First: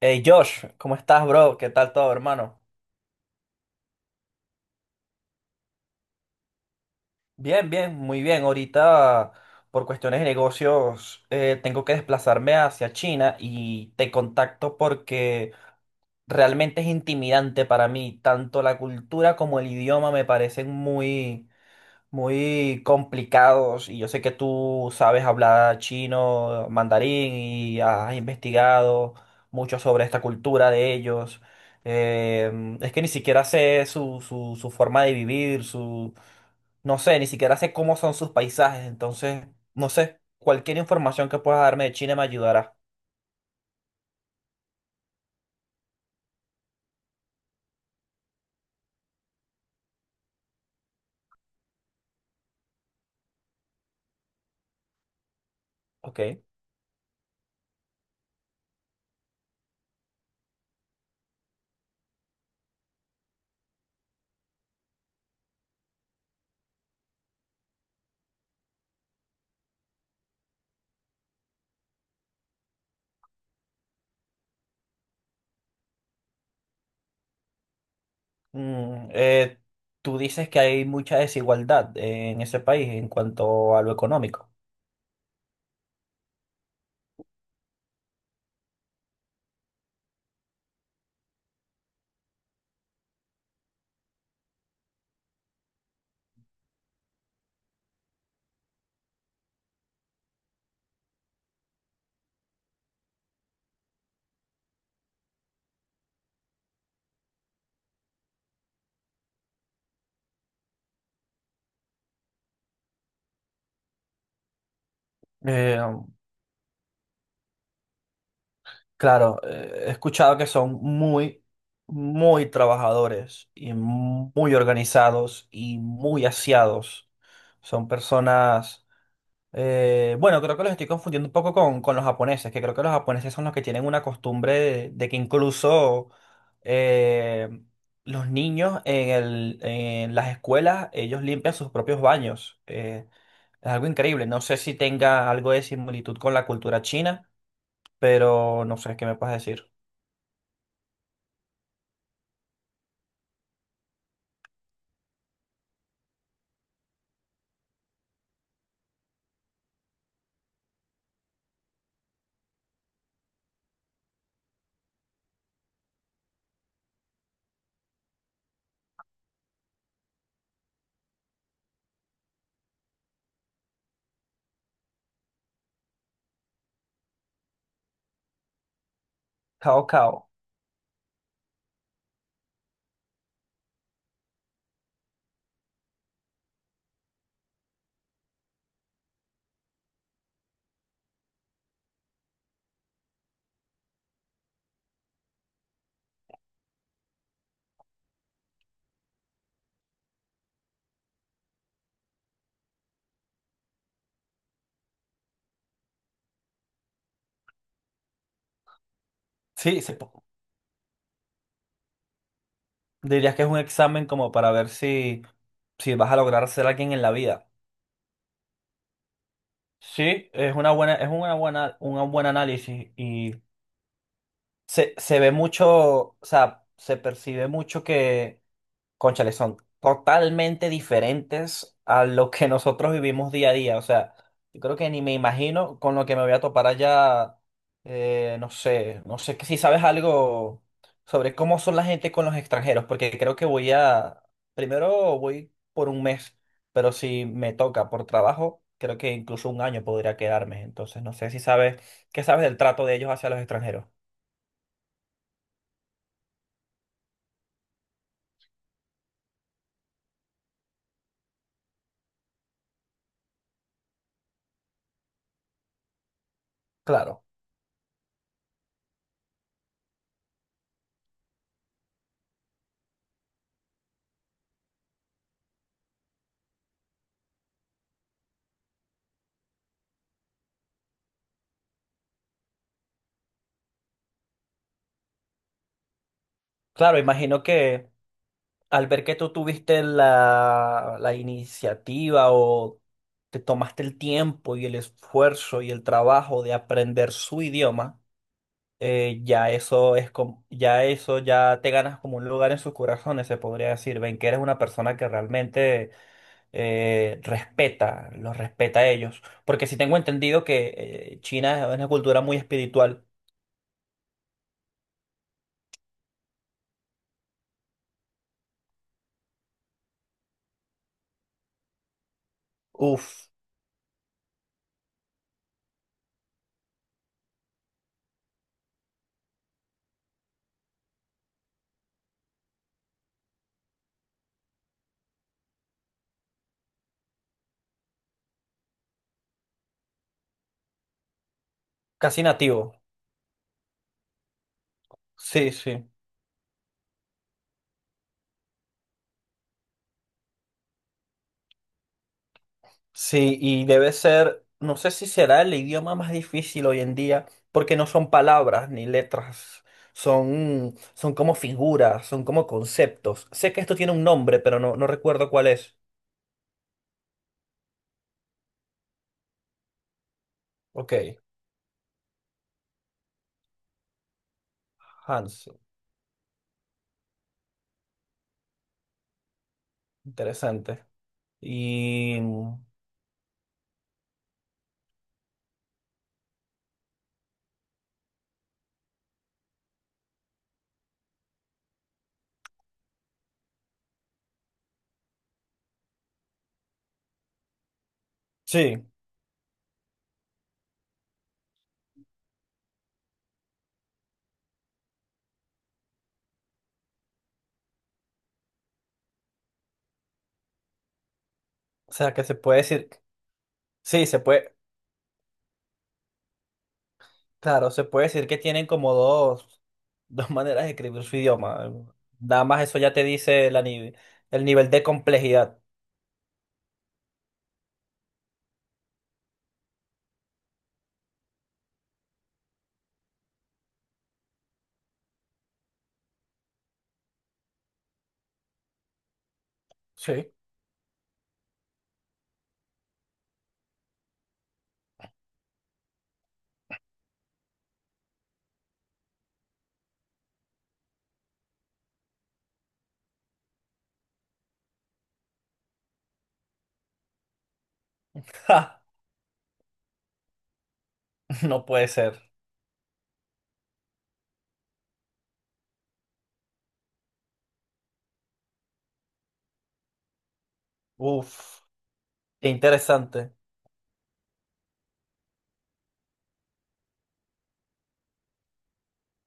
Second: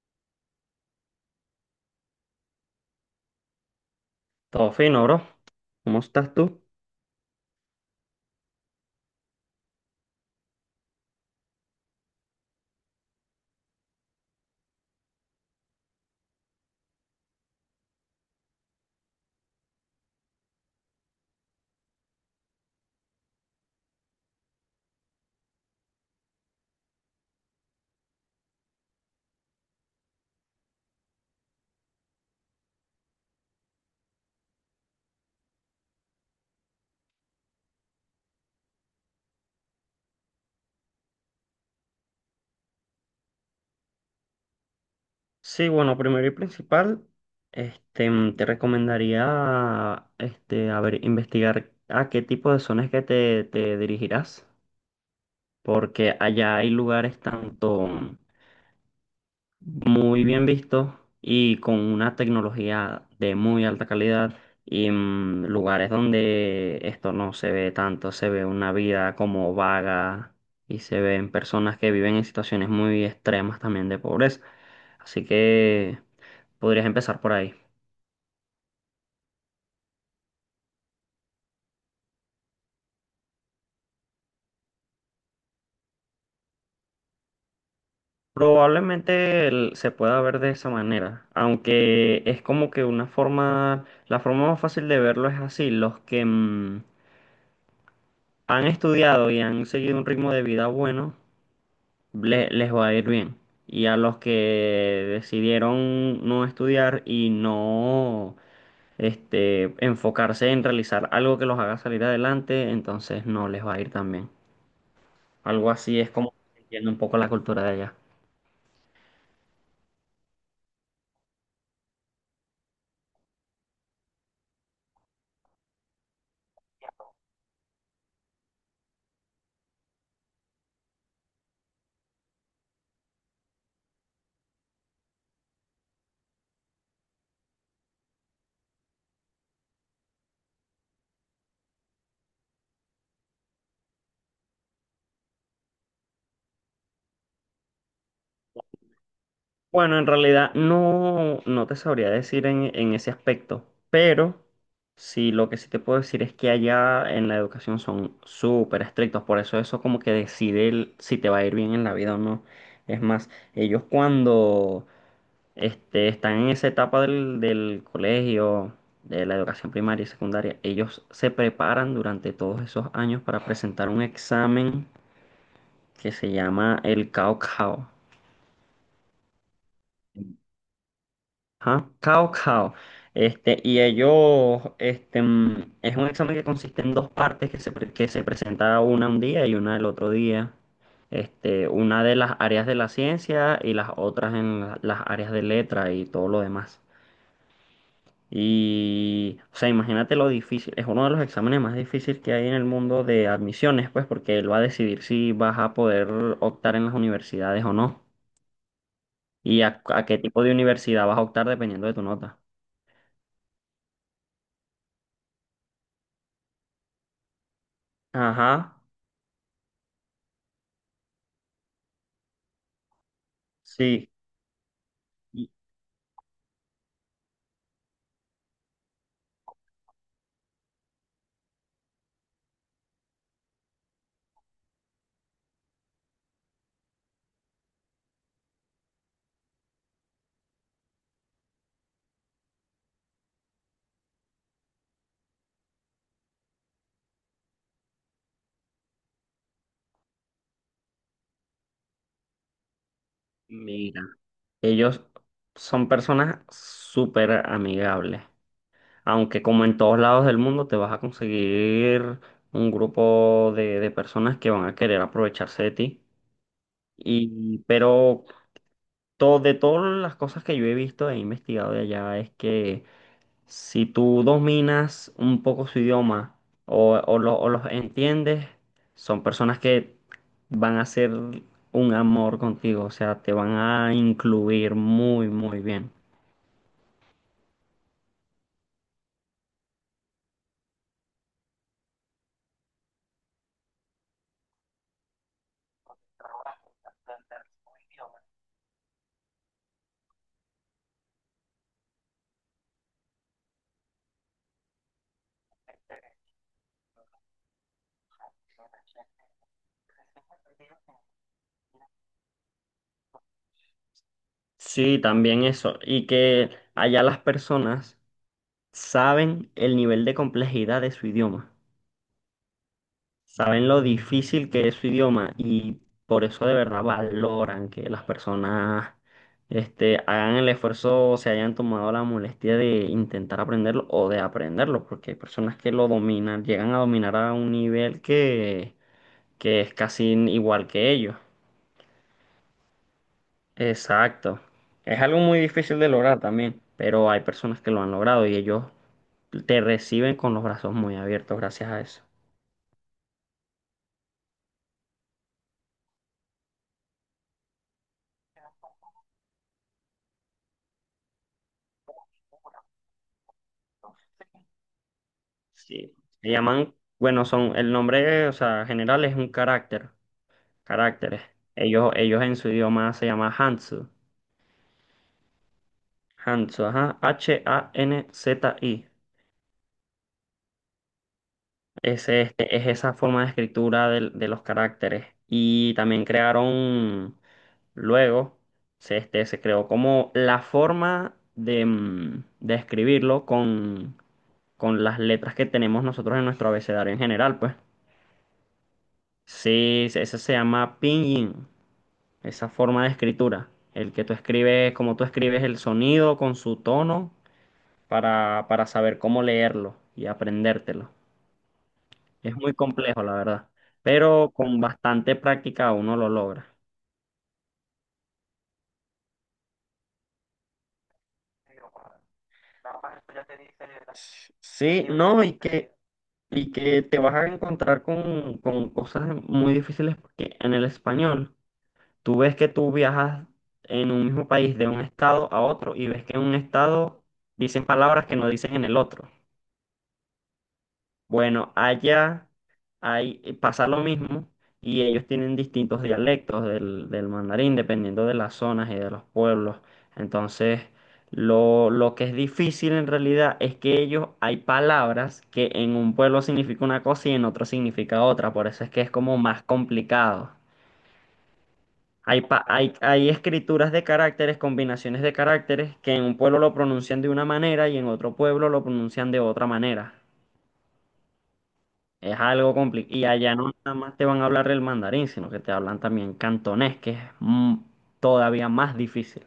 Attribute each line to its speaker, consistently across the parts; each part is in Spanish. Speaker 1: Hey Josh, ¿cómo estás, bro? ¿Qué tal todo, hermano?
Speaker 2: Todo fino, bro. ¿Cómo estás tú?
Speaker 1: Bien, bien, muy bien. Ahorita, por cuestiones de negocios, tengo que desplazarme hacia China y te contacto porque realmente es intimidante para mí. Tanto la cultura como el idioma me parecen muy, muy complicados, y yo sé que tú sabes hablar chino, mandarín, y has investigado mucho sobre esta cultura de ellos. Es que ni siquiera sé su forma de vivir, no sé, ni siquiera sé cómo son sus paisajes. Entonces, no sé, cualquier información que puedas darme de China me ayudará.
Speaker 2: Sí, bueno, primero y principal, te recomendaría, a ver, investigar a qué tipo de zonas que te dirigirás, porque
Speaker 1: Ok.
Speaker 2: allá hay lugares tanto, muy bien visto y con una tecnología de muy alta calidad y lugares donde esto no se ve tanto, se ve una vida como vaga y se ven personas que viven en situaciones muy extremas también de pobreza. Así que podrías empezar por ahí.
Speaker 1: Mm, eh, Tú dices que hay mucha desigualdad en ese país en cuanto a lo económico.
Speaker 2: Probablemente se pueda ver de esa manera, aunque es como que una forma, la forma más fácil de verlo es así, los que han estudiado y han seguido un ritmo de vida bueno, les va a ir bien. Y a los que decidieron no estudiar y no enfocarse en realizar algo que los haga salir adelante, entonces no les va a ir tan bien. Algo así es como entiendo un poco la cultura de allá.
Speaker 1: Claro, he escuchado que son muy, muy trabajadores y muy organizados y muy aseados. Son personas, bueno, creo que los estoy confundiendo un poco con, los japoneses, que creo que los japoneses son los que tienen una costumbre de que incluso eh, los niños en las escuelas, ellos limpian sus propios baños. Es algo increíble. No sé si tenga algo de similitud con la cultura china, pero no sé qué me puedes decir.
Speaker 2: Bueno, en realidad no te sabría decir en ese aspecto, pero sí lo que sí te puedo decir es que allá en la educación son súper estrictos, por eso como que decide si te va a ir bien en la vida o no. Es más, ellos cuando están en esa etapa del colegio, de la educación primaria y secundaria, ellos se preparan durante todos esos años para presentar un examen que se llama el Cao Cao.
Speaker 1: Cao Cao.
Speaker 2: Ajá, Cao Cao. Y ellos, es un examen que consiste en dos partes que que se presenta una un día y una el otro día. Una de las áreas de la ciencia y las otras en las áreas de letra y todo lo demás. Y, o sea, imagínate lo difícil. Es uno de los exámenes más difíciles que hay en el mundo de admisiones, pues, porque él va a decidir si vas a poder optar en las universidades o no. Y
Speaker 1: Sí,
Speaker 2: a
Speaker 1: sí,
Speaker 2: a qué tipo de universidad vas a optar dependiendo de tu nota.
Speaker 1: dirías que es un examen como para ver si vas a lograr ser alguien en la vida.
Speaker 2: Ajá.
Speaker 1: Sí, es una buena, un buen análisis, y
Speaker 2: Sí,
Speaker 1: se ve
Speaker 2: y
Speaker 1: mucho, o sea, se percibe mucho. Cónchale, son totalmente diferentes a lo que nosotros vivimos día a día. O sea, yo creo que ni me imagino con lo que me voy a topar allá. No sé, que si sabes algo sobre cómo son la gente con los extranjeros, porque creo que primero voy por un mes, pero si me toca por trabajo, creo que incluso un año podría quedarme. Entonces, no sé si sabes, ¿qué sabes del trato de ellos hacia los extranjeros?
Speaker 2: mira, ellos son personas súper amigables, aunque como en todos lados del mundo te vas a conseguir un grupo de personas que van a querer aprovecharse de ti.
Speaker 1: Claro,
Speaker 2: Pero todo, de todas las cosas que yo he visto e investigado de allá es que si tú dominas un poco su idioma o o los entiendes, son personas que van a ser un amor contigo, o sea, te van a incluir muy, muy bien.
Speaker 1: claro, imagino que al ver que tú tuviste la iniciativa, o te tomaste el tiempo y el esfuerzo y el trabajo de aprender su idioma, ya eso ya te ganas como un lugar en sus corazones, se podría decir. Ven que eres una persona que realmente los respeta a ellos. Porque si tengo entendido que China es una cultura muy espiritual.
Speaker 2: Sí, también eso. Y que allá las personas saben el nivel de complejidad de su idioma.
Speaker 1: Uf,
Speaker 2: Saben lo difícil que es su idioma y por eso de verdad valoran que las personas hagan el esfuerzo, o se hayan tomado la molestia de intentar aprenderlo o de aprenderlo, porque hay personas que lo dominan, llegan a dominar a un nivel que es casi igual que ellos.
Speaker 1: casi nativo.
Speaker 2: Exacto. Es algo muy
Speaker 1: Sí,
Speaker 2: difícil
Speaker 1: sí.
Speaker 2: de lograr también, pero hay personas que lo han logrado y ellos te reciben con los brazos muy abiertos gracias a eso.
Speaker 1: Sí, y debe ser, no sé si será el idioma más difícil hoy en día, porque no son palabras ni letras, son como figuras, son como conceptos. Sé que esto tiene un nombre, pero no recuerdo cuál es.
Speaker 2: Sí. Le llaman, bueno, son, el nombre, o sea, general es un carácter,
Speaker 1: Ok,
Speaker 2: caracteres. Ellos en su idioma se llama Hanzu.
Speaker 1: Hans,
Speaker 2: Hanzu, ajá, HANZI.
Speaker 1: interesante. Y
Speaker 2: Ese,
Speaker 1: mm,
Speaker 2: este, es esa forma de escritura de, los caracteres. Y también crearon, luego, se creó como la forma de, de escribirlo con las letras que tenemos nosotros en nuestro abecedario en general, pues.
Speaker 1: sí,
Speaker 2: Sí, ese se llama Pinyin. Esa forma de escritura, el que tú escribes, como tú escribes el sonido con su tono para saber cómo leerlo y aprendértelo.
Speaker 1: o sea que
Speaker 2: Es
Speaker 1: se
Speaker 2: muy
Speaker 1: puede decir,
Speaker 2: complejo, la verdad,
Speaker 1: sí, se
Speaker 2: pero
Speaker 1: puede,
Speaker 2: con bastante práctica uno lo logra.
Speaker 1: claro, se puede decir que tienen como dos dos maneras de escribir su idioma. Nada más eso ya te dice la, ni- el nivel de
Speaker 2: Sí, no,
Speaker 1: complejidad.
Speaker 2: y que te vas a encontrar con cosas muy difíciles porque en el español tú ves que tú viajas en un mismo país de un estado a otro y ves que en un estado dicen palabras que no dicen en el otro.
Speaker 1: Sí.
Speaker 2: Bueno, allá hay, pasa lo mismo y ellos tienen distintos dialectos del mandarín dependiendo de las zonas y de los pueblos. Entonces, lo que es difícil en realidad es que ellos hay palabras que en un pueblo significa una cosa y en otro significa otra. Por eso es que es como más complicado.
Speaker 1: No puede ser.
Speaker 2: Hay, hay escrituras de caracteres, combinaciones de caracteres que en un pueblo lo pronuncian de una manera y en otro pueblo lo pronuncian de otra manera.
Speaker 1: Uf,
Speaker 2: Es
Speaker 1: qué
Speaker 2: algo complicado. Y
Speaker 1: interesante.
Speaker 2: allá no nada más te van a hablar el mandarín, sino que te hablan también cantonés, que es todavía más difícil.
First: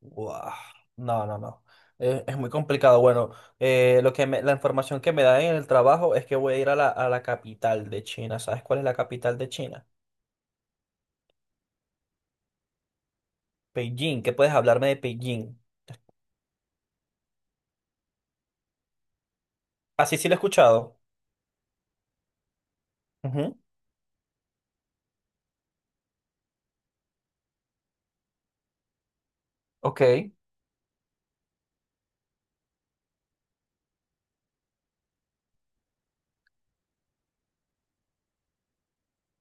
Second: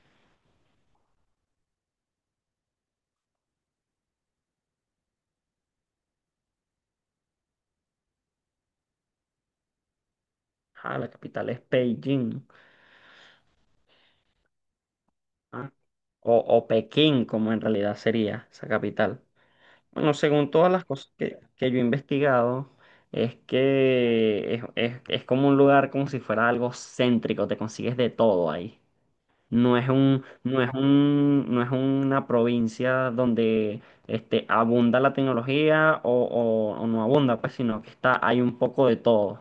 Speaker 1: Guau. No, no, no. Es muy complicado. Bueno, la información que me dan en el trabajo es que voy a ir a la capital de China. ¿Sabes cuál es la capital de China?
Speaker 2: Ah, la capital es Beijing, ¿no?
Speaker 1: Beijing. ¿Qué puedes hablarme de Beijing?
Speaker 2: ¿Ah? O Pekín, como en realidad sería esa capital. Bueno,
Speaker 1: Así sí, sí lo he
Speaker 2: según todas las
Speaker 1: escuchado.
Speaker 2: cosas que yo he investigado, es
Speaker 1: Ujú.
Speaker 2: que es como un lugar como si fuera algo céntrico, te consigues de todo ahí.
Speaker 1: Ok,
Speaker 2: No es una provincia donde abunda la tecnología o no abunda, pues, sino que está, hay un poco de todo.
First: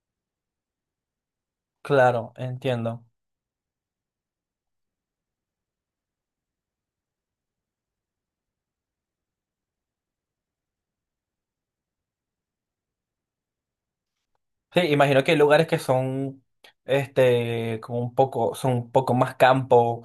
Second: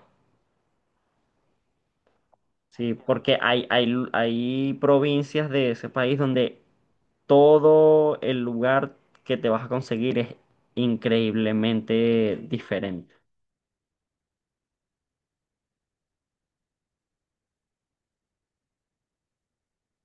Speaker 1: claro,
Speaker 2: Sí,
Speaker 1: entiendo.
Speaker 2: porque hay provincias de ese país donde todo el lugar que te vas a conseguir es increíblemente diferente.
Speaker 1: Sí, imagino que hay lugares que son, este, como un poco, son un poco más campo,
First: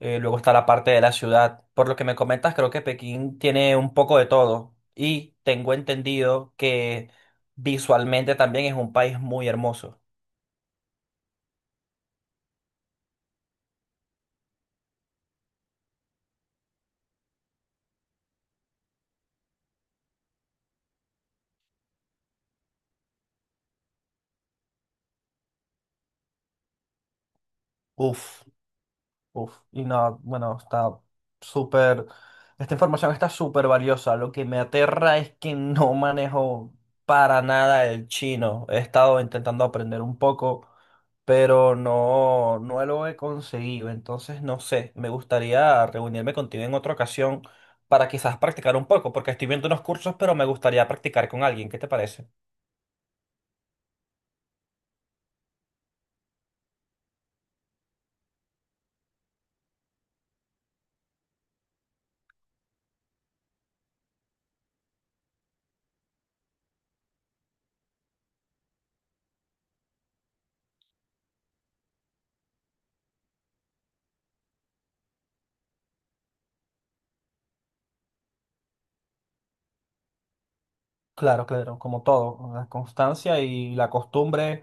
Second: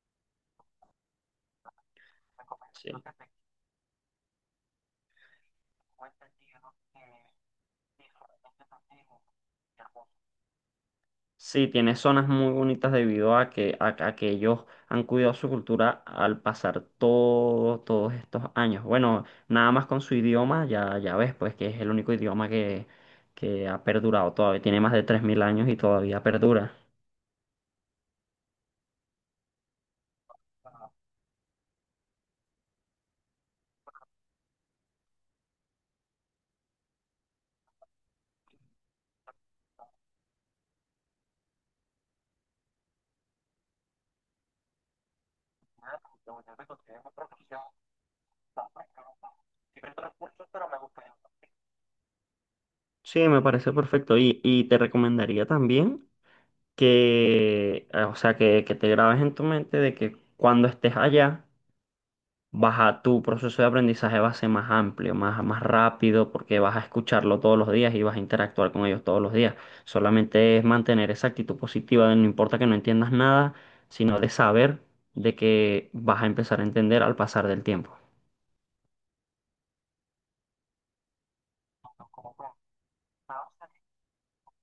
Speaker 1: luego está la parte de la ciudad. Por lo que me comentas, creo que
Speaker 2: Sí.
Speaker 1: Pekín tiene un poco de todo, y tengo entendido que visualmente también es un país muy hermoso.
Speaker 2: Sí, tiene zonas muy bonitas debido a a que ellos han cuidado su cultura al pasar todos estos años. Bueno, nada más con su idioma, ya, ya ves, pues que es el único idioma que ha perdurado todavía. Tiene más de 3000 años y todavía perdura.
Speaker 1: Uf. Uf, y no, bueno, está súper, esta información está súper valiosa. Lo que me aterra es que no manejo para nada el chino. He estado intentando aprender un poco, pero no lo he conseguido. Entonces, no sé, me gustaría reunirme contigo en otra ocasión para quizás practicar un poco, porque estoy viendo unos cursos, pero me gustaría practicar con alguien. ¿Qué te parece?
Speaker 2: Sí, me parece perfecto. Y te recomendaría también o sea, que te grabes en tu mente de que cuando estés allá, tu proceso de aprendizaje va a ser más amplio, más rápido, porque vas a escucharlo todos los días y vas a interactuar con ellos todos los días. Solamente es mantener esa actitud positiva de no importa que no entiendas nada, sino de saber de que vas a empezar a entender al pasar del tiempo.
Speaker 1: Claro, claro, como todo, ¿no? La constancia y la costumbre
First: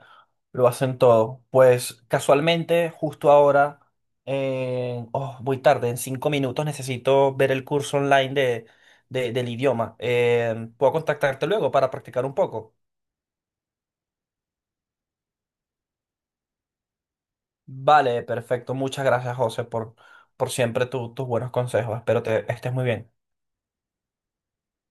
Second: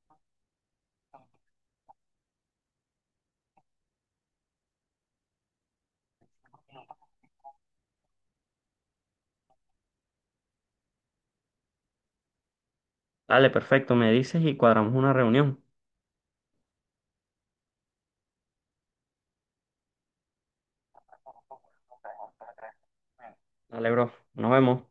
Speaker 1: lo hacen todo. Pues casualmente, justo ahora, oh, voy tarde, en 5 minutos necesito ver el curso online del idioma. ¿Puedo contactarte luego para practicar un poco?
Speaker 2: Dale, perfecto, me dices y cuadramos una reunión.
Speaker 1: Vale, perfecto. Muchas gracias, José, por, siempre tus buenos consejos. Espero te estés muy bien.
Speaker 2: Dale, bro, nos vemos.